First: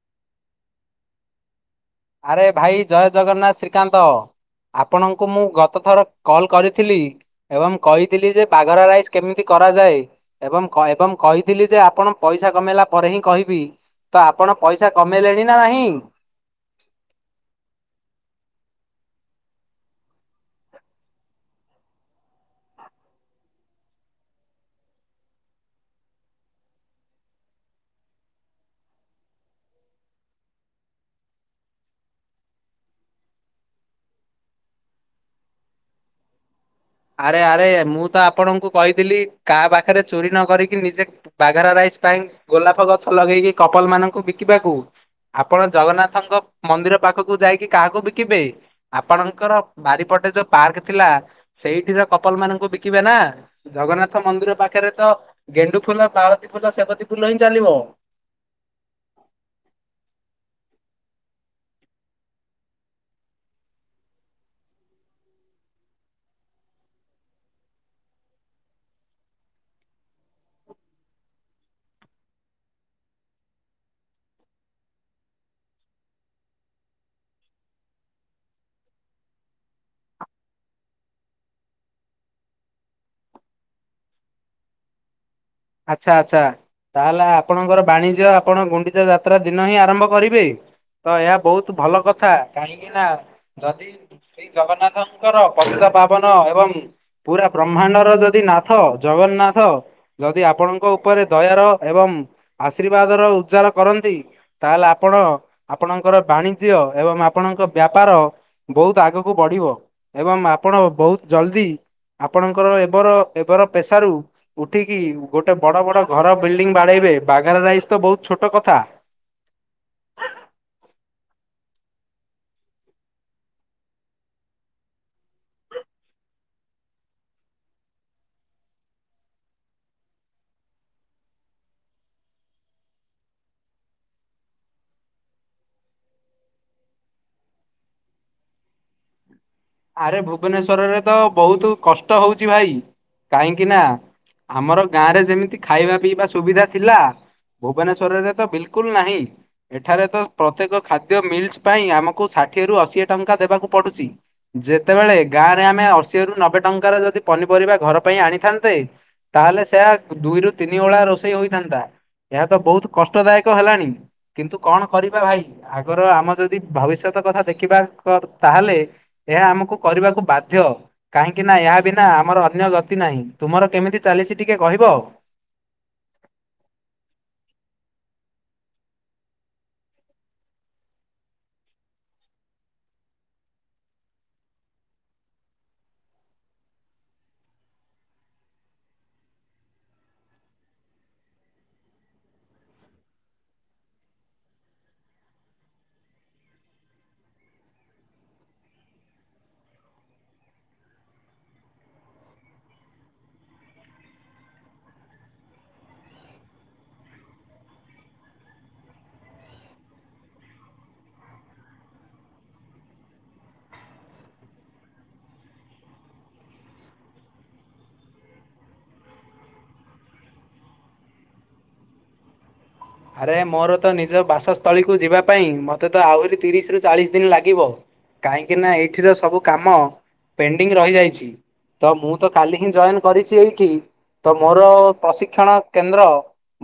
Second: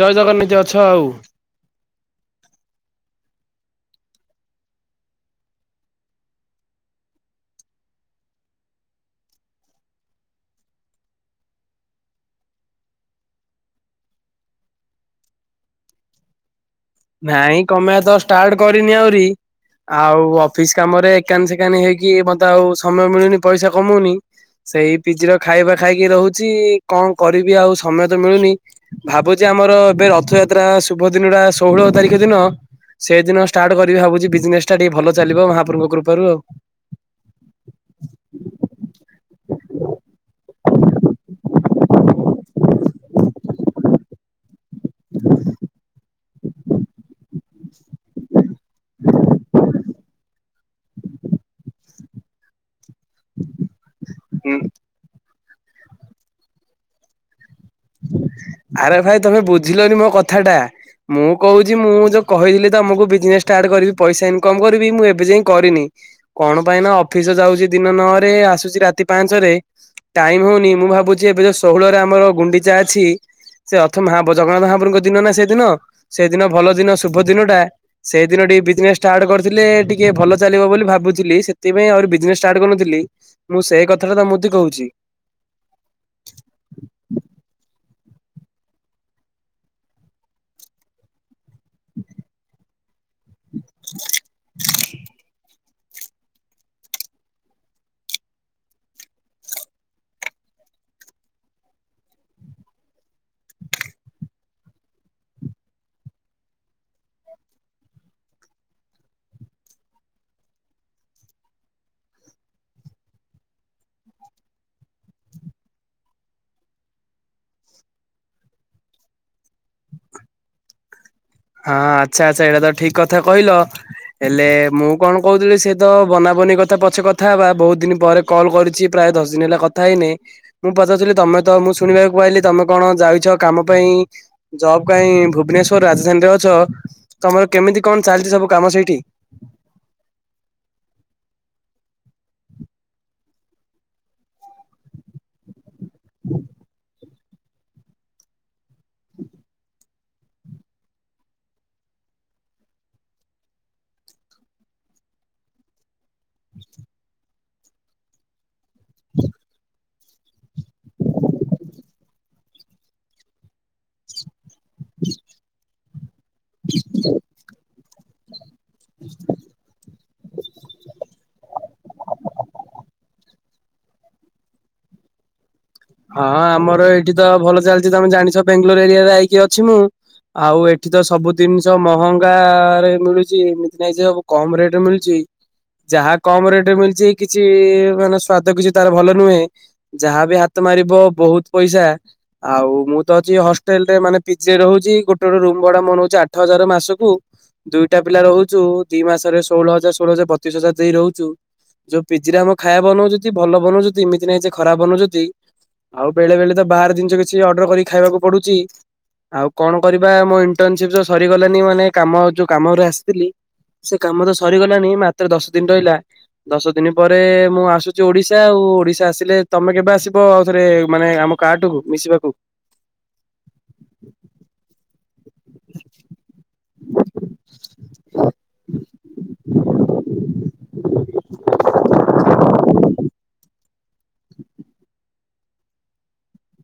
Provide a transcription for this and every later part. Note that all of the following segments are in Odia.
ଜୟ ଜଗନ୍ [inaudible] ତି ଅଛ ଆଉ? ଆରେ ଭାଇ ଜୟ ଜଗନ୍ନାଥ ଶ୍ରୀକାନ୍ତ। ଆପଣଙ୍କୁ ମୁଁ ଗତ ଥର କଲ୍ କରିଥିଲି। ଏବଂ କହିଥିଲି ଯେ ପାଗରା ରାଇସ୍ କେମିତି କ କରାଯାଏ। ଏବଂ କଏ ଏବଂ କହିଥିଲି ଯେ ଆପଣ ପଇସା କମେଇଲା ପରେ ହିଁ କହିବି। ତ ଆପଣ ପଇସା କମେଇଲେଣି ନା ନାହିଁ? ନାଇଁ କମେଇବା ତ ଷ୍ଟାର୍ଟ କରିନି ଆହୁରି। ଆଉ ଅଫିସ୍ କାମରେ ଏକାନ ସେକାନ ହେଇକି ମୋତେ ଆଉ ସମୟ ମିଳୁନି ପଇସା କମଉନି। ସେଇ ପିଜିର ଖାଇବା ଖାଇକି ରହୁଛି। କଣ କରିବି ଆଉ ସମୟ ତ ମିଳୁନି? ଭାବୁଚି ଆ ଆମର ଏବେ ରଥଯାତ୍ରା ଶୁଭ ଦିନ ଟା ଷୋହଳ ତାରିଖ ଦିନ। ସେଇଦିନ ଷ୍ଟାର୍ଟ କରିବି ଭାବୁଚି ବିଜନେସ୍ ଟା ଟିକେ ଭଲ ଚାଲିବ। ମହାପ୍ରଭୁଙ୍କ କୃପାରୁ ଆଉ। ଆଡେ, ଆରେ ମୁଁ ତ ଆପଣଙ୍କୁ କହିଥିଲି କାହା ପାଖରେ ଚୋରି ନ କରିକି ନିଜେ ବାଘର ରାଇସ୍ ପାଇଁ ଗୋଲାପ ଗଛ ଲଗେଇକି କପଲ୍ ମାନଙ୍କୁ ବିକିବାକୁ। ଆପଣ ଜଗନ୍ନାଥଙ୍କ ମନ୍ଦିର ପାଖକୁ ଯାଇକି କାହାକୁ ବିକିବେ? ଆପଣଙ୍କର ବାରିପଟେ ଯୋଉ ପାର୍କ ଥିଲା। ସେଇଠି ତ କପଲ୍ ମାନଙ୍କୁ ବିକିବେ ନା। ଜଗନ୍ନାଥ ହୁଁ ମନ୍ଦିର ପାଖରେ ତ ଗେଣ୍ଡୁ ଫୁଲ, ମାଳତୀ ଫୁଲ, ସେବତି ଫୁଲ ହିଁ ଚାଲିବ। ଆରେ ଭାଇ ତୋମେ ବୁଝିଲନି ମୋ କଥା ଟା। ମୁଁ କହୁଛି ମୁଁ ଯୋଉ କହିଥିଲି ତୋମକୁ ବିଜନେସ୍ ଷ୍ଟାର୍ଟ କରିବି। ପଇସା ଇନକମ୍ କରିବି। ମୁଁ ଏବେ ଯାଇଁ କରିନି। କଣ ପାଇଁ ନା ଅଫିସ୍ ଯାଉଛି ଦିନ ନଅ ରେ ଆସୁଛି ରାତି ପାଞ୍ଚ ରେ। ଟାଇମ୍ ହଉନି। ମୁଁ ଭାବୁଛି ଏବେ ଯୋଉ ଷୋହଳରେ ଆମର ଗୁଣ୍ଡିଚା ଅଛି। ସେ ଅଥ ମହା ପ- ଜଗନ୍ନାଥ ମହାପ୍ରଭଙ୍କ ଦିନ ନା ସେଦିନ। ସେଦିନ ଭଲ ଦିନ ଶୁଭ ଦିନ ଟା। ସେଇଦିନ ଏ ବିଜନେସ୍ ଷ୍ଟାର୍ଟ କରିଥିଲେ ଟିକେ ଭଲ ଚାଲିବ ବୋଲି ଭାବୁଥିଲି। ସେଥିପାଇଁ ଆହୁରି ବିଜନେସ୍ ଷ୍ଟାର୍ଟ କରିନଥିଲି। ମୁଁ ସେଇ କଥାଟା ତମୁତି କହୁଛି। ଆଚ୍ଛା, ଆଚ୍ଛା। ତାହେଲେ ଆପଣଙ୍କର ବାଣିଜ୍ୟ ଆପଣ ଗୁଣ୍ଡିଚା ଯାତ୍ରା ଦିନ ହିଁ ଆରମ୍ଭ କରିବେ। ତ ଏହା ବହୁତ ଭଲ କଥା କାହିଁକି ନା ଯଦି ଶ୍ରୀ ଜଗନ୍ନାଥଙ୍କର ପତିତପାବନ ଏବଂ ପୁରା ବ୍ରହ୍ମାଣ୍ଡର ଯଦି ନାଥ ଜଗନ୍ନାଥ ଯଦି ଆପଣଙ୍କ ଉପରେ ଦୟାର ଏବଂ ଆଶୀର୍ବାଦର ଉଜାର କରନ୍ତି ତାହେଲେ ଆପଣ ଓ ଆପଣଙ୍କର ବାଣିଜ୍ୟ ଏବଂ ଆପଣଙ୍କ ବ୍ୟାପାର ବହୁତ ଆଗକୁ ବଢିବ। ଏବଂ ଆପଣ ବହୁତ ଜଲଦି ଆପଣଙ୍କର ଏବର ଏବର ପେସାରୁ ଉ ଉଠିକି ଗୋଟେ ବଡ ବଡ ଘର ବିଲଡିଙ୍ଗ ବାଡେଇବେ। ବାଘାରା ରାଇସ୍ ତ ବହୁତ ଛୋଟ କଥା। ହଁ ଆଚ୍ଛା, ଆଚ୍ଛା ଏଇଟା ତ ଠିକ କଥା କହିଲ। ହେଲେ ମୁଁ କଣ କହୁଥିଲି ସେ ତ ବନାବ ନି କଥା ପଛେ କଥା ହବା। ବହୁତ ଦିନ ପରେ କଲ୍ କରିଛି ପ୍ରାୟ ଦଶ ଦିନ ହେଲା କଥା ହେଇନି। ମୁଁ ପଚାରୁଥିଲି ତୋମେ ତ ମୁଁ ଶୁଣିବାକୁ ପାଇଲି, ତୋମେ କଣ ଯାଇଛ କାମ ପାଇଁ ଜବ୍ କାଇଁ ଭୁବନେଶ୍ଵର ରାଜ [unintelligible] ଅଛ, ତୋମର କେମିତି କଣ ଚାଲିଚି ସବୁ କାମ ସେଇଠି? ଆରେ ଭୁବନେଶ୍ଵରରେ ତ ବହୁତ କଷ୍ଟ ହଉଛି ଭାଇ। କାହିଁକି ନା ଆମର ଗାଁ ରେ ଯେମିତି ଖାଇବା ପିଇବା ସୁବିଧା ଥିଲା। ଭୁବନେଶ୍ଵରରେ ତ ବିଲକୁଲ ନାହିଁ। ଏଠାରେ ତ ପ୍ରତ୍ୟେକ ଖାଦ୍ୟ ମିଲ୍ସ ପାଇଁ ଆମକୁ ଷାଠିଏ ରୁ ଅଶୀଏ ଟଙ୍କା ଦେବାକୁ ପଡୁଚି। ଯେତେବେଳେ ଗାଁ ରେ ଆମେ ଅଶୀଏରୁ ନବେ ଟଙ୍କାର ଯଦି ପନିପରିବା ଘର ପାଇଁ ଆଣିଥାନ୍ତେ ତାହେଲେ ସେୟା ଦୁଇରୁୁ ତିନି ଓଳା ରୋଷେଇ ହୋଇଥାନ୍ତା। ଏହା ତ ବହୁତ କଷ୍ଟଦାୟକ ହେଲାଣି। କିନ୍ତୁ କଣ କରିବା ଭାଇ, ଆଗର ଆମ ଯଦି ଭବିଷ୍ୟତ କଥା ଦେଖିବା କ-ତାହେଲେ ଏହା ଆମକୁ କରିବାକୁ ବାଧ୍ୟ। କାହିଁକି ନା ଏହା ବିନା ଆମର ଅନ୍ୟ ଗତି ନାହିଁ। ତୁମର କେମିତି ଚାଲିଛି ଟିକେ କହିବ? ହଁ ଆମର ଏଇଠି ତ ଭଲ ଚାଲିଚି। ତୋମେ ଜାଣିଛ ବେଙ୍ଗଲୋର ଏରିଆରେ ଆଇକି ଅଛି ମୁଁ। ଆଉ ଏଠି ତ ସବୁ ଜିନିଷ ମହଙ୍ଗା ରେ ମିଳୁଛି ଏମିତି ନାଇଁ ଯେ ସବୁ କମ ରେଟ୍ ରେ ମିଳୁଚି। ଯାହା କମ ରେଟ୍ ରେ ମିଳିଛି ଏଇ କିଛି ମାନେ ସ୍ଵାଦ କିଛି ତାର ଭଲ ନୁହେଁ। ଯାହାବି ହା ତ ମାରିବ ବହୁତ ପଇସା। ଆଉ ମୁଁ ତ ଅଛି ହଷ୍ଟେଲ୍ ରେ ମାନେ ପିଜେ ରହୁଚି। ଗୋଟେ ଗୋଟେ ରୁ ବଡ ମୁନଉଛି ଆଠ ହଜାରେ ମାସକୁ। ଦୁଇଟା ପିଲା ରହୁଛୁ ଦି ମାସରେ ଷୋହଳ ହଜାର ଷୋହଳ ହଜାର ବତିସି ହଜାର ଦେଇ ରହୁଛୁ। ଯୋଉ ପିଜିରେ ଆମ ଖାଇବା ବନଉଚନ୍ତି ଭଲ ବାନଉଚନ୍ତି ଏମିତି ନାଇ ଯେ ଖରାପ ବନଉଚନ୍ତି। ଆଉ ବେଳେ ବେଳେ ତ ବାହାର ଜିନିଷ କିଛି ଅର୍ଡର କରିିକି ଖାଇବାକୁ ପଡୁଚି। ଆଉ କଣ କରିବା ମୋ ଇଣ୍ଟରନସିପ ସରିଗଲାନି ମାନେ କାମ ଯୋଉ କାମରେ ଆସିଥିଲି ସେ କାମ ତ ସରିଗଲାଣିି ମାତ୍ର ଦଶ ଦିନ ରହିଲା। ଦଶ ଦିନି ପରେ ମୁଁ ଆସୁଚି ଓଡିଶା ଆଉ ଓଡିଶା ଆସିଲେ ତମେ କେବେ ଆସି ବ ଆଉ ଥରେ ମାନେ ଆମ କାହାଠୁକୁୁ ମିଶିବାକୁ ଆରେ ମୋର ତ ନିଜ ବାସସ୍ଥଳୀକୁ ଯିବା ପାଇଁ ମତେ ତ ଆହୁରି ତିରିଶି ରୁ ଚାଳିଶି ଦିନି ଲାଗିବ। କାହିଁକି ନା ଏଇଠିର ସବୁ କାମ ପେଣ୍ଡିଂ ରହିଯାଇଛି। ତ ମୁଁ ତକାଲି ହିଁ ଜଏନି କରିଛି ଏଇଠି। ତ ମୋର ପ୍ରଶିକ୍ଷଣ କେନ୍ଦ୍ର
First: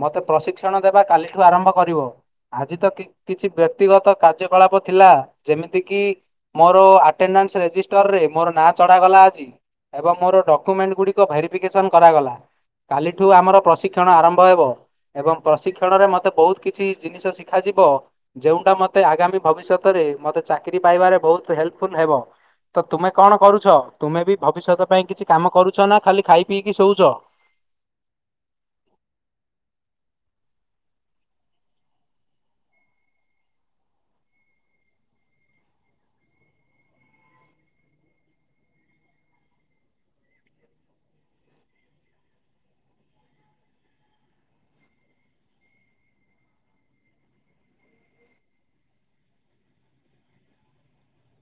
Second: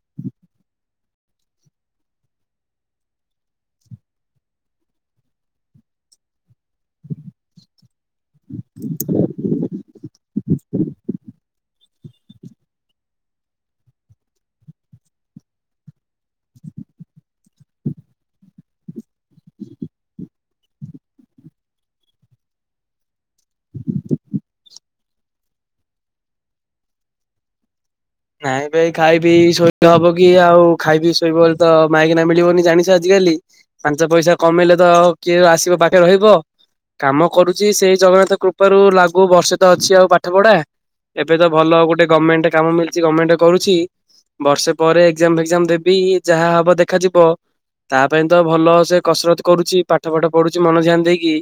ମତେ ପ୍ରଶିକ୍ଷଣ ଦେ ବା କାଲିଠୁ ଆରମ୍ଭ କରିବ ଆଜି ତ କିଛି ବ୍ୟକ୍ତିଗତ କାର୍ଯ୍ୟକଳାପ ଥିଲା ଯେମିତି କିି ମୋର ଆଟେନାସ ରେଜିଷ୍ଟ ଟରେ ମୋର ନାଁ ଚଢାଗଲା ଆଜି ଏବଂ ମୋର ଡକ୍ୟୁମେଣ୍ଟ ଗୁଡ଼ିକ ଭେରିଫିକେସନ୍ କରାଗଲା କାଲିଠୁ ଆମର ପ୍ରଶିକ୍ଷଣ ଆରମ୍ଭ ହେବ ଏବଂ ପ୍ରଶି କ୍ଷଣରେ ମତେ ବହୁତ କିଛି ଜିନିଷ ଶିଖାଯିବ ଯଉଟା ମତେ ଆଗାମୀ ଭବିଷ୍ୟତରେ ମତେ ଚାକିରି ପାଇବାରେ ବହୁତ ହେଲ୍ପଫୁଲ ହେବ ତ ତୁମେ କଣ କରୁଛ ତୁମେ ବି ଭବିଷ୍ୟତ ସେଥି ପାଇଁ କିଛି କାମ କରୁଛ ନା ଖାଲି ଖାଇ ପିଇକି ଶୋଉଛ? ନାଇଁ ଭାଇ ଖାଇ ପିଇକି ଶୋଇଲେ ହବ କି ଆଉ ଖାଇ ପିଇକି ଶୋଇବ ବୋଲି ତ ମାଇକିନା ମିଳିବନି ଜାଣିଛ ଆଜି ଡେଲି ପାଞ୍ଚ ପଇସା କମେଇଲେ ତ ଆଉ କିଏ ଆସିବ ପାଖେ ରହିବ। କାମ କରୁଛି ସେଇ ଜଗନ୍ନାଥ କୃପାରୁ ଲାଗୁ ବର୍ଷେ ତ ଅଛି ଆଉ ପାଠ ପଢା। ଏବେ ତ ଭଲ ଗୋଟେ ଗମେଣ୍ଟ କାମ ମିଳିଛି ଗମେଣ୍ଟ କରୁଚି। ବର୍ଷେ ପରେ ଏକ୍ଜାମ ଫେକ୍ଜାମ ଦେବି ଯାହା ହବ ଦେଖାଯିବ। ତା ପାଇଁ ତ ଭଲ ସେ କସରତ କରୁଛି ପାଠ ଫାଠ ପଢୁଛି ମନ ଧ୍ୟାନ ଦେଇକି।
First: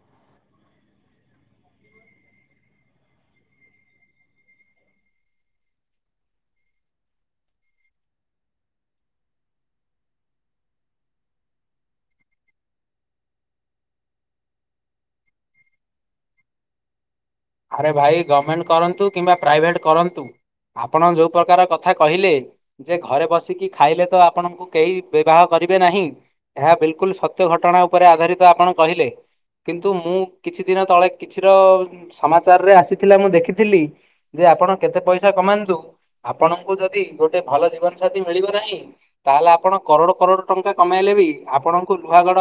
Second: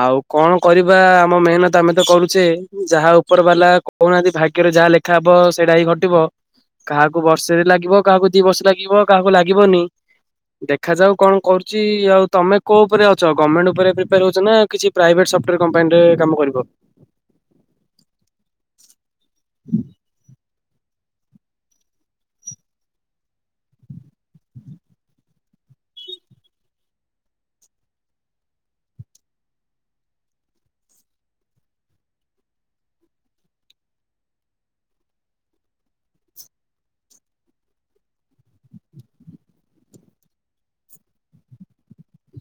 ଆଉ କଣ କରିବା ଆମ ମେହେନତ ଆମେ ତ କରୁଛେ ଯାହା ଉପର ବାଲା କହୁନାହାନ୍ତି ଭାଗ୍ୟ ଯାହା ଲେଖା ହେବ ସେଇଟା ହିଁ ଘଟିବ କାହାକୁ ବର୍ଷେରେ ଲାଗିବ କାହାକୁ ଦି ବର୍ଷ ଲାଗିବ କାହାକୁ ଲାଗିବନି। ଦେଖାଯାଉ କଣ କରୁଚି ଆଉ ତମେ କୋଉ ଉପରେ ଅଛ ଗମେଣ୍ଟ ଉପରେ ପ୍ରିପାୟାର ହଉଛ ନା କିଛି ପ୍ରାଇଭେଟ ସଫ୍ଟୱାର କମ୍ପାନୀରେ କାମ କରିବ। ଆରେ ଭାଇ ଗମେଣ୍ଟ କରନ୍ତୁ କିମ୍ବା ପ୍ରାଇଭେଟ କରନ୍ତୁ ଆପଣ ଯୋଉ ପ୍ରକାର କଥା କହିଲେ ଯେ ଘରେ ବସିକି ଖାଇଲେ ତ ଆପଣଙ୍କୁ କେହି ବିବାହ କରି ଏବେ ନାହିଁ ଏହା ବିଲକୁଲ ସତ୍ୟ ଘଟଣା ଉପରେ ଆଧାରିତ ଆପଣ କହିଲେ। କିନ୍ତୁ ମୁଁ କିଛି ଦିନ ତଳେ କିଛିର ସମାଚାରରେ ଆସିଥିଲା ମୁଁ ଦେଖିଥିଲି ଯେ ଆପଣ କେତେ ପଇସା କମାନ୍ତୁ ଆପଣଙ୍କୁ ଯଦି ଗୋଟେ ଭଲ ଜୀବନ ସାାଥିୀ ମିଳିବ ନାହିଁ ତାହେଲେ ଆପଣ କରୋଡ କରୋଡ ଟଙ୍କା କମେଇଲେ ବି ଆପଣଙ୍କୁ ଲୁହାଗଡ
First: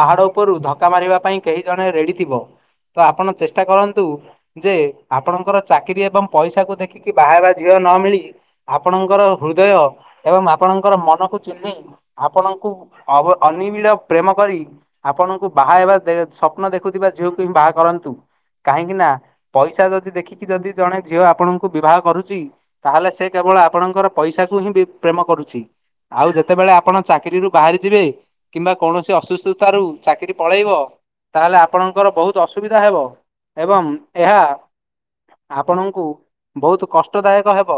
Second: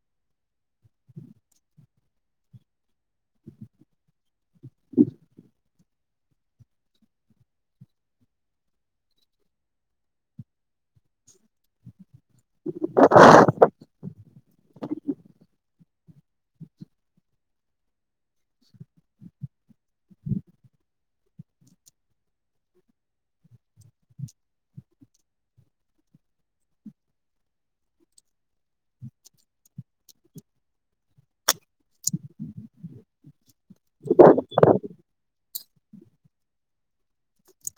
ପାହାଡ ଉପରୁ ଧକ୍କା ମାରିବା ପାଇଁ କେହି ଜଣେ ରେଡି ଥିବ। ତ ଆପଣ ଚେଷ୍ଟା କର ନ୍ତୁ ଯେ ଆପଣଙ୍କର ଚାକିରି ଏବଂ ପଇସାକୁ ଦେଖିକି ବାହା ହେବା ଝିଅ ନ ମିଳି ଆପଣ ଆପଣଙ୍କର ହୃଦୟ ଏବଂ ଆପଣଙ୍କର ମନକୁ ଚିହ୍ନି ଆପଣଙ୍କୁ ଅବ ଅନିବିଳ ପ୍ରେମ କରି ଆପଣଙ୍କୁ ବାହା ହେବା ସ୍ୱପ୍ନ ଦେଖୁଥିବା ଝିଅକୁ ହିଁ ବାହା କରନ୍ତୁ। କାହିଁକି ନା ପଇସା ଯଦି ଦେଖିକି ଯଦି ଜଣେ ଝିଅ ଆପଣଙ୍କୁ ବିବାହ କରୁଛି ତାହେଲେ ସେ କେବଳ ଆ ଆପଣଙ୍କର ପଇସା କୁ ହିଁ ବି ପ୍ରେମ କରୁଛି। ଆଉ ଯେତେବେଳେ ଆପଣ ଚାକିରିରୁ ବାହାରି ଯିବେ କିମ୍ବା କୌଣସି ଅସୁସୁତା ରୁ ଚାକିରି ପଳେଇବ ତାହେଲେ ଆପଣଙ୍କର ବହୁତ ଅସୁବିଧା ହେବ ଏବଂ ଏହା ଆପଣଙ୍କୁ ବହୁତ କଷ୍ଟଦାୟକ ହେବ।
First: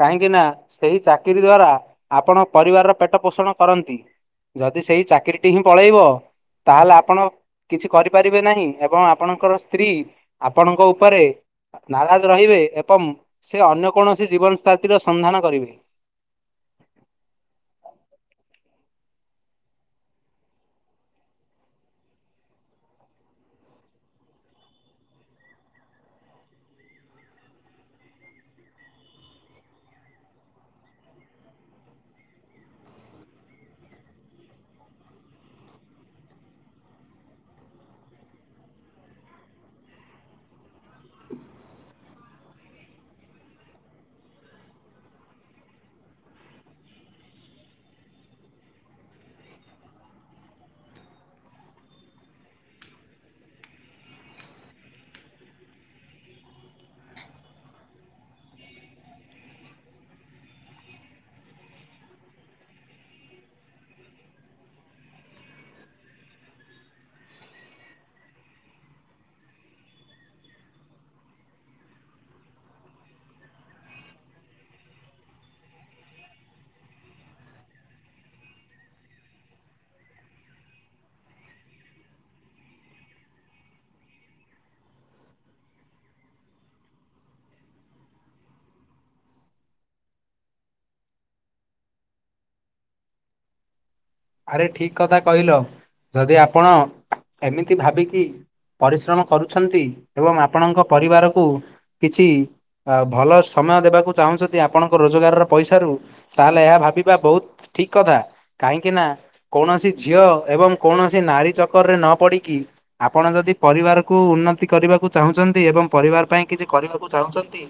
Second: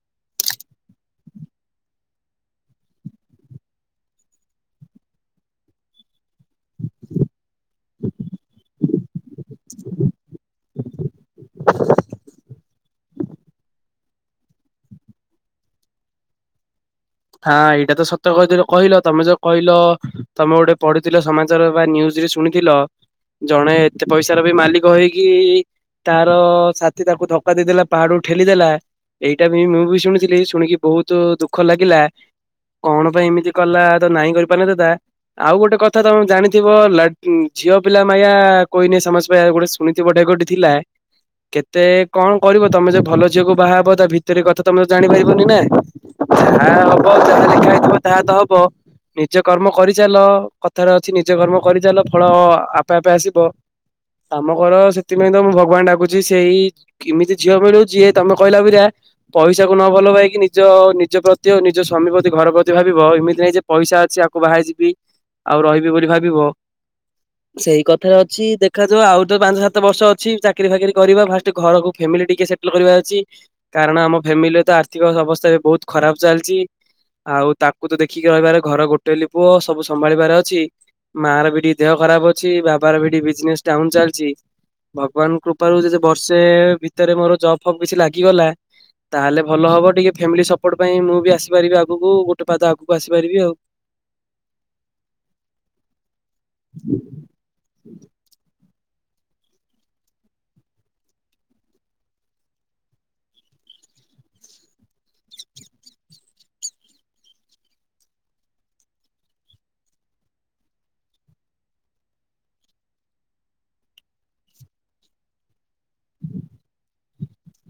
କାହିଁକି ନା ସେହି ଚାକିରି ଦ୍ୱାରା ଆପଣ ପରିବାରର ପେଟ ପୋଷଣ କରନ୍ତି। ଯଦି ସେଇ ଚାକିରିଟି ହିଁ ପଳେଇବ ତାହେଲେ ଆପଣ କିଛି କରିପାରିବେ ନାହିଁ ଏବଂ ଆପଣ ଙ୍କର ସ୍ତ୍ରୀ ଆପଣଙ୍କ ଉପରେ ନାରାଜ ରହିବେ ଏବଂ ସେ ଅନ୍ୟ କୌଣସି ଜୀବନ ସାଥିର ସନ୍ଧାନ କରିବେ। ହଁ ଏଇଟା ତ ସତ କହିଥିଲ କହିଲ ତମେ ଯୋଉ କହିଲ ତମେ ଗୋଟେ ପଢିଥିଲ ସମାଚାର ବା ନିୟୁଜ୍। ଯେ ଶୁଣିଥିଲ ଜଣେ ଏତେ ପଇସାର ବି ମାଲିକ ହେଇକି ତାର ସାଥିୀ ତାକୁ ଧକ୍କା ଦେଇଦେଲା ପାହାଡୁ ଠେଲିଦେଲା। ଏଇଟା ବି ମୁଁ ବି ଶୁଣିଥିଲି ଶୁଣିକି ବହୁତ ଦୁଃଖ ଲାଗିଲା। କଣ ପାଇଁ ଏମିତି କଲା ତ ନାଇଁ କରିପାରିଥାନ୍ତା। ଆଉ ଗୋଟେ କଥା ତମେ ଜାଣିଥିବ ଝିଅ ପିଲା ମାୟା କୋଇନେଇ ସମଜ୍ ପାୟା ଗୋଟେ ଶୁଣିଥିବ ଗୋଟେ। ଗୋଟେ ଥିଲା। କେତେ କଣ କରିବ ତମେ ଯୋଉ ଭଲ ଝିଅକୁ ବାହାହବ ତା ଭିତରେ କଥା ତମେ ତ ଜାଣିପାରିବନି ନା। ଯାହା ହବ ଯାହା ଲଖା ହେଇଥିବ ତାହା ତ ହବ। ନିଜ କର୍ମ କରିଚାଲ କଥାରେ ଅଛି ନିଜ କର୍ମ କରିଚାଲ ଫଳ ଆପେ ଆପେ ଆସିବ। ଆମ ଘର ସେଥିପାଇଁ ତ ମୁଁ ଭଗବାନ ଡାକୁୁଛି ସେଇ ଏମିତି ଝିଅ ମିଳୁଛି ଯିଏ ତମେ କହିଲା ପିରା ପଇସା କୁ ନ ଭଲ ପାଇକି ନିଜ ନିଜ ପ୍ରତି ଅନି ଯିଏ ସ୍ୱାମୀ ପ୍ରତି ଘର ପ୍ରତି ଭାବିବ ଏମିତି ନାଇଁ ଯେ ପଇସା ଅଛି ଆକୁ ବାହାହେଇଯିବି। ଆଉ ରହିବି ବୋଲି ଭାବିବ। ସେଇ କଥାରେ ଅଛି ଦେଖାଯାଉ ଆଉ ତ ପାଞ୍ଚ ସାତ ବର୍ଷ ଅଛି ଚାକିରି ଫାକିରି କରିବା ଫାଷ୍ଟ ଘରକୁ ଫେମ ମିଲି ଟିକେ ସେଟଲ୍ କରିବା ଅଛି। କାରଣ ଆମ ଫ୍ୟାମିଲିରେ ତ ଆର୍ଥିକ ଅବସ୍ଥା ବି ବହୁତୁ ଖରାପ ଚାଲିଚି। ଆଉ ତାକୁ ତ ଦେଖିକି ରହିବାର ଘର ଗୋଟେ ବୋଲି ପୁଅ ସବୁ ସମ୍ଭାଳିବାର ଅଛି। ମାଆ ର ବି ଟିକେ ଦେହ ଖରାପ ଅଛି ବାବାର ବି ଟିକେ ବିଜନେସ୍ ଡାଉନ୍‌ ଚାଲିଚି। ଭଗବାନଙ୍କ କୃପାରୁ ଯେ ବର୍ଷେ ଭିତରେ ମୋର ଜପ୍ ଫପ୍ କିଛି ଲାଗିଗଲା। ତାହେଲେ ଭଲ ହବ ଟିକେ ଫ୍ୟାମିଲି ସପୋର୍ଟ ପାଇଁ ମୁଁ ବି ଆସ ଆସିପାରିବି ଆଗକୁ ଗୋଟେ ପାଦ ଆଗକୁ ଆସିପାରିବି ଆଉ। ଆରେ ଠିକ୍ କଥା କହିଲ ଯଦି ଆପଣ ଏମିତି ଭାବିକି ପରିଶ୍ରମ କରୁଛନ୍ତି ଏବଂ ଆପଣଙ୍କ ପରିବାରକୁ କିଛି ଆ ଭଲ ସମୟ ଦେବାକୁ ଚାହୁଁଛନ୍ତି ଆପଣଙ୍କ ରୋଜଗାରର ପଇସାରୁ ତାହେଲେ ଏହା ଭାବିବା ବହୁତ ଠିକ୍ କଥା କାହିଁକି ନା କୌଣସି ଝିଅ ଏବଂ କୌଣସି ନାରୀ ଚକରରେ ନ ପଡିକି ଆପଣ ଯଦି ପରିବାରକୁ ଉନ୍ନତି କରିବାକୁ ଚାହୁଁଛନ୍ତି ଏବଂ ପରିବାର ପାଇଁ କିଛି କରିବାକୁ ଚାହୁଁଛନ୍ତି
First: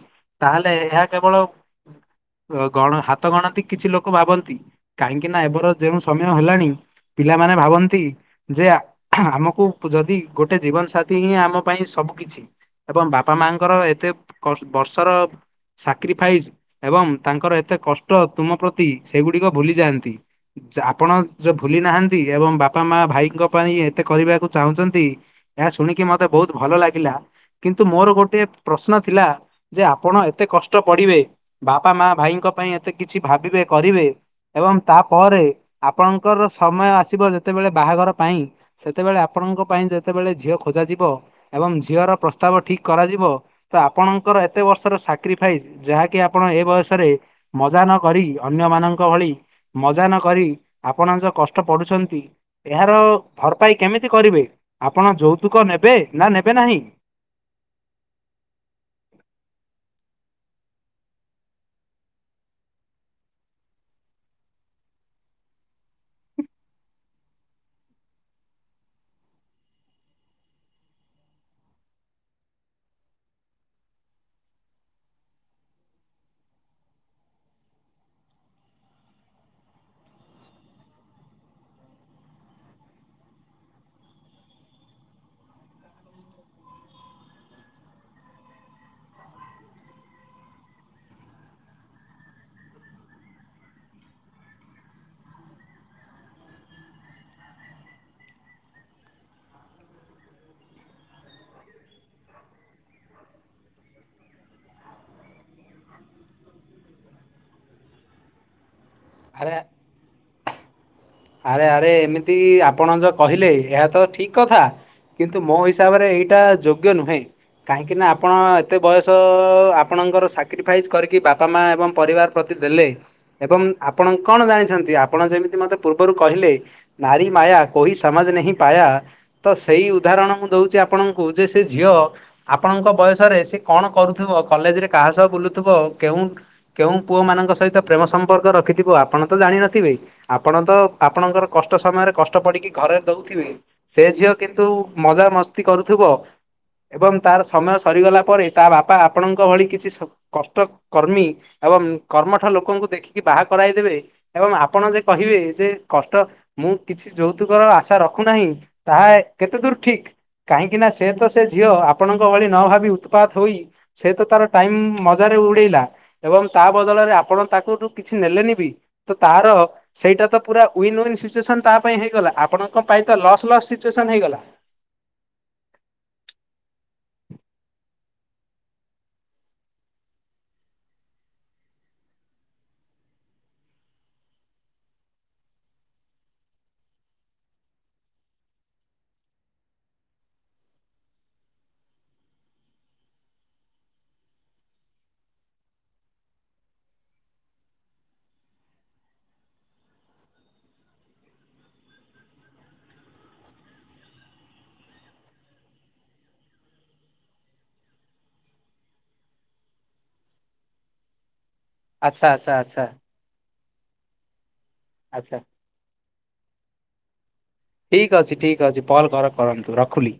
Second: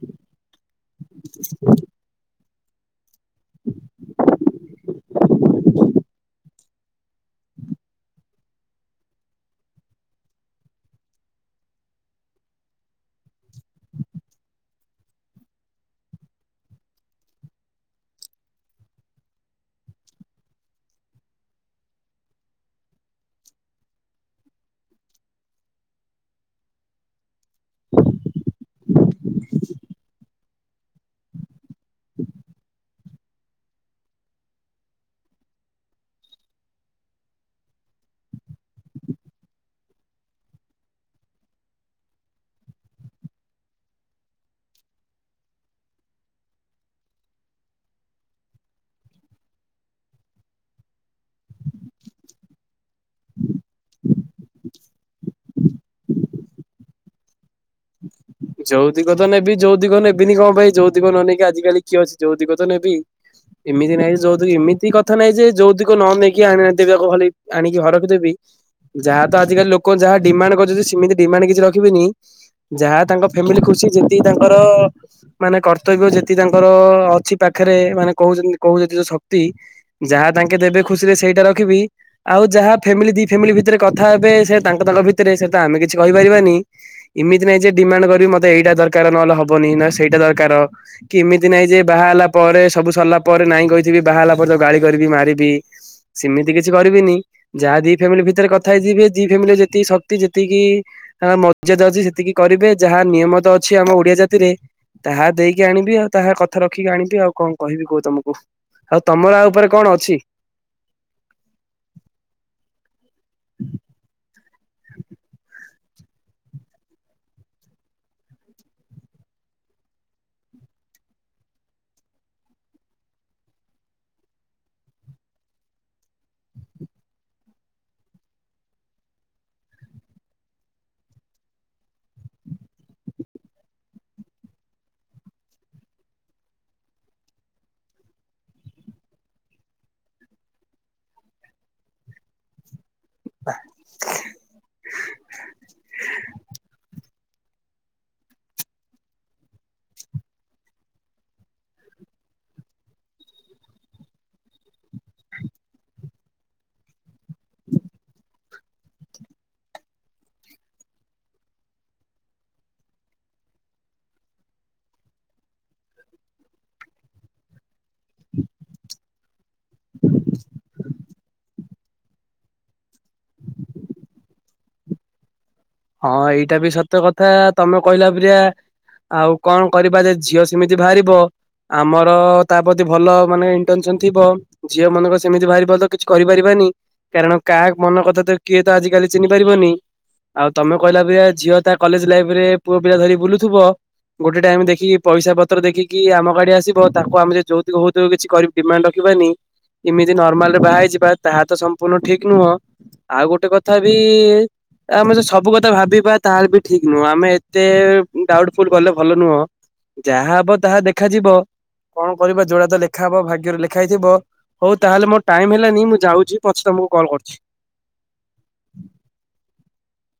ତାହେଲେ ଏହା କେବଳ ଗଣ ହାତ ଗଣନ୍ତି କିଛି ଲୋକ ଭାବନ୍ତି କାହିଁକି ନା ଏବେର ଯୋଉଁ ସମୟ ହେଲାଣି। ପିଲାମାନେ ଭାବନ୍ତି ଯେ ଆମକୁ ଯଦି ଗୋଟେ ଜୀବନ ସାଥୀ ହିଁ ଆମ ପାଇଁ ସ ସବୁ କିଛି ଏବଂ ବାପା ମାଙ୍କର ଏତେ ବର୍ଷର ସାକ୍ରିଫାଇଯ ଏବଂ ତାଙ୍କର ଏତେ କଷ୍ଟ ତୁମ ପ୍ରତି ସେଗୁଡିକ ଭୁଲି ଯାଆନ୍ତି। ଯାହା ଆପଣ ଯୋଉ ଭୁଲି ନାହାନ୍ତି ଏବଂ ବାପା ମାଆ ଭାଇଙ୍କ ପାଇଁ ଏତେ କରିବାକୁ ଚାହୁଁଛନ୍ତି ଏହା ଶୁଣିକି ମତେ ବହୁତ ଭଲ ଲାଗିଲା କିନ୍ତୁ ମୋର ଗୋଟେ ପ୍ରଶ୍ନ ଥିଲା ଯେ ଆପଣ ଏତେ କଷ୍ କଷ୍ଟ ପଡ଼ିବେ ବାପା ମାଆ ଭାଇଙ୍କ ପାଇଁ ଏତେ କିଛି ଭାବିବେ କରିବେ ଏବଂ ତାପରେ ଆପଣଙ୍କର ସମୟ ଆସିବ ଯେତେବେଳେ ବାହାଘର ପାଇଁ ସେତେବେଳେ ଆପଣଙ୍କ ପାଇଁ ଯେତେବେଳେ ଝିଅ ଖୋ ଖୋଜାଯିବ ଏବଂ ଝିଅର ପ୍ରସ୍ତାବ ଠିକ୍ କରାଯିବ ତ ଆପଣଙ୍କର ଏତେ ବର୍ଷର ସାକ୍ରିଫାଇସ୍ ଯାହାକି ଆପଣ ଏ ବୟସରେ ମଜା ନ କରି ଅନ୍ୟମାନଙ୍କ ଭଳି ମଜା ନ କରି ଆପଣ ଯୋଉ କଷ୍ଟ ପଢୁଛନ୍ତି ଏହାର ଭରପାଇ କେମିତି କରିବେ ଆପଣ ଯୌତୁକ ନେବେ ନା ନେବେ ନାହିଁ। [inaudible] ଯୌତୁକ ତ ନେବି ଯୌତୁକ ନେବ୍ ନେବିନି କଣ ପାଇଁ ଯୌତୁକ ନ ନେଇକି ଆଜିକାଲି କିଏ ଅଛି ଯୌତୁକ ତ ନେବି। ଏମିତି ନାଇଁ ଯେ ଏମିତି କଥା ନାଇଁ ଯେ ଯୌତୁକ ନ ନେଇକି ଆଣ ନ ଦେବି ଆକୁ ଖାଲି ଆଣିକି ହଡ଼ା କୁ ଦେବି। ଯାହା ତ ଆଜିକାଲି ଲୋକ ଯାହା ଡିମାଣ୍ଡ କରୁଛନ୍ତି ସେମିତି ଡିମାଣ୍ଡ କିଛି ରଖିବିନି ଯାହା ତାଙ୍କ ଫ୍ୟାମିଲି ଖୁସି ଯେମିତି ତାଙ୍କର ମାନେ କର୍ତ୍ତବ୍ୟ ଯେତିକି ତାଙ୍କର ଅଛି ପାଖରେ ମାନେ କହୁ କହୁ ଯୋ ଶକ୍ତି ଯାହା ତା ତାଙ୍କେ ଦେବେ ଖୁସିରେ ସେଇଟା ରଖିବି ଆଉ ଯାହା ଫ୍ୟାମିଲି ଦି ଫ୍ୟାମିଲି ଭିତରେ କଥା ହେବେ ସେ ତାଙ୍କ ତାଙ୍କ ଭିତରେ ରେ ସେ ତ ଆମେ କିଛି କହିପାରିବା ନି ଏମିତି ନାଇଁ ଯେ ଡିମାଣ୍ଡ କ ରି ମତେ ଏଇଟା ଦରକାର ନହଲେ ହବନି ନା ସେଇଟା ଦରକାର କି ଏମିତି ନାଇଁ ଯେ ବାହା ହେଲା ପରେ ସବୁ ସରିଲା ପ ପରେ ନାଇଁ କହିଥିବି। ବାହାହେଲା ପରେ ତାକୁ ଗାଳି କରିବି, ମାରିବି ସେମିତି କିଛି କରିବିନି। ଯାହା ଦି ଫ୍ୟାମିଲି ଭିତରେ କଥା ହେଇଥିବେ ଦି ଫ୍ୟାମିଲିର ଯେତିକି ଶକ୍ତି ଯେତିକି ଆ ମର୍ଯ୍ୟାଦା ଅଛି ସେତିକି କରିବେ ଯାହା ନିୟମ ତ ଅଛି ଆମ ଓଡିଆ ଜାତିରେ ତାହା ଦେଇକି ଆଣିବି ଆଉ ତାହା କଥା ରଖିକି ଆଣିବି ଆଉ କଣ କହିବି କୁହ ତମକୁ। ଆଉ ତମଳା ଆରେ ଉପରେ କଣ ଅଛି? ଆରେ ଆରେ ଏମିତି ଆପଣ ଯୋ କହିଲେ ଏହା ତ ଠିକ କଥା। କିନ୍ତୁ ମୋ ହି ସାବରେ ଏଇଟା ଯୋଗ୍ୟ ନୁହେଁ। କାହିଁକି ନା ଆପଣ ଏତେ ବୟସ ଆପଣଙ୍କର ସାକ୍ରିଫାଇସ୍ କରିକି ବାପା ମା ଏବଂ ପରିବାର ପ୍ରତି ଦେଲେ ଏବଂ ଆପଣ କଣ ଜାଣିଛନ୍ତି ଆପଣ ଯେମିତି ମତେ ପୂର୍ବରୁ କହିଲେ ନାରୀ ମାୟା କୋଇ ସମଝ୍ ନେଇଁ ପାୟା ତ ସେଇ ଉଦାହରଣ ମୁଁ ଦଉଛି। ଆପଣଙ୍କୁ ଯେ ସେ ଝିଅ ଆପଣଙ୍କ ବୟସରେ ସେ କଣ କରୁଥିବ, କଲେଜରେ କାହା ସହ ବୁଲୁଥିବ। ତ କେଉଁ କେଉଁ ପୁଅମାନଙ୍କ ସହିତ ପ୍ରେମ ସମ୍ପର୍କ ରଖିଥିବ ଆପଣ ତ ଜାଣିନଥିବେ ଆ ଆପଣ ତ ଆପଣଙ୍କର କଷ୍ଟ ସମୟରେ କଷ୍ଟ ପଡ଼ିକି। ଘରେ ଦଉଥିବି ସେ ଝିଅ କିନ୍ତୁ ମଜାମସ୍ତି କରୁଥିବ ଏବଂ ତାର ସମୟ ସରିଗଲା ପରେ ତା ବାପା ଆପଣଙ୍କ ଭଳି କିଛି ସ କଷ୍ଟକର୍ମୀ ଏବଂ କର୍ମଠ ଲୋକଙ୍କୁ ଦେଖିକି ବାହା କରାଇଦେବେ ଏବଂ ଆପଣ ଯେ କହିବେ ଯେ କଷ୍ଟ ମୁଁ କିଛି ଯୌତୁକର ଆଶା ରଖୁନାହିଁ ତାହା ଏ କେତେ ଦୂର ଠିକ କାହିଁକି ନା ସେ ତ ସେ ଝିଅ ଆପଣଙ୍କ ଭଳି ନଭାବି ଉତ୍ପାତ ହୋଇ, ସେ ତ ତାର ଟାଇମ ମଜାରେ ଉଡେଇଲା ଏବଂ ତା ବଦଳରେ ଆପଣ ତାକୁ ତୁ କିଛି ନେଲେନି ବି। ତ ତାର ସେଇଟା ତ ପୁରା ୱିନ୍ ୱନ୍ ସିଚୁଏସନ ତା ପାଇଁ ହେଇଗଲା, ଆପଣଙ୍କ ପାଇଁ ତ ଲସ୍ ଲସ୍ ସିଚୁଏସନ୍ ହେଇଗଲା। ହଁ, ଏଇଟା ବି ସତ କଥା ତମେ କହିଲା ପରିଆ ଆଉ କଣ କରିବା ଯଦି ଝିଅ ସେମିତି ବାହାରିବ ଆମର ତା ପ୍ରତି ଭଲମାନେ ଇଣ୍ଟେନସନ ଥିବ। ଝିଅ ମନେକର ସେମିତି ବାହାରିବ ତ କିଛି କରିପାରିବାନି। ନି କାରଣ, କାହା ମନ କଥା ତ କିଏ ତ ଆଜିିକାଲି ଚିହ୍ନି ପାରିବନି। ଆଉ ତମ କହିଲା ପରିକା ଝିଅ ତା କଲେଜ ଲାଇଫରେ ପୁଅପିଲା ଧରି ବୁଲୁଥିବ। ଗୋଟେ ଟାଇମ ଦେଖିକି, ପଇସା ପତ୍ର ଦେଖିକି ଆମ ଗାଡି ଆସିବ ତାକୁ ଆମେ ଯଉତୁକ ଫଉତୁକ କିଛି କର ଡିମାଣ୍ଡ ରଖିବୁ ବାନି ଏମିତି ନର୍ମାଲରେ ବାହା ହେଇଯିବା ତାହା ତ ସମ୍ପୂର୍ଣ୍ଣ ଠିକ ନୁହଁ। ଆଉ ଗୋଟେ କଥା ବି ଆମେ ତ ସୁ ସବୁ କଥା ଭାବିବା ତାହେଲେ ବି ଠିକ ନୁହଁ। ଆମେ ଏତେ ଡାଉଟଫୁଲ ଗଲେ ଭଲ ନୁହଁ। ଯାହା ହବ ତାହା ଦେଖାଯିବ କଣ ଆଚ୍ଛା କରିବା ଆଚ୍ଛା ଯୋଟାତ ଆଚ୍ଛା ଲେଖା ହବ ଭାଗ୍ୟରେ ଲେଖା ହେଇଥିବ। ହଉ ତାହେଲେ ମୋର ଆଚ୍ଛା। ଟାଇମ ହେଲାନି ମୁଁ ଯାଉଛି ପଛେ ତମକୁ କଲ୍ କରୁଛି। ଠିକ ଅଛି ଠିକ ଅଛି ପହଲ୍ ଘର କରନ୍ତୁ ରଖିଲି।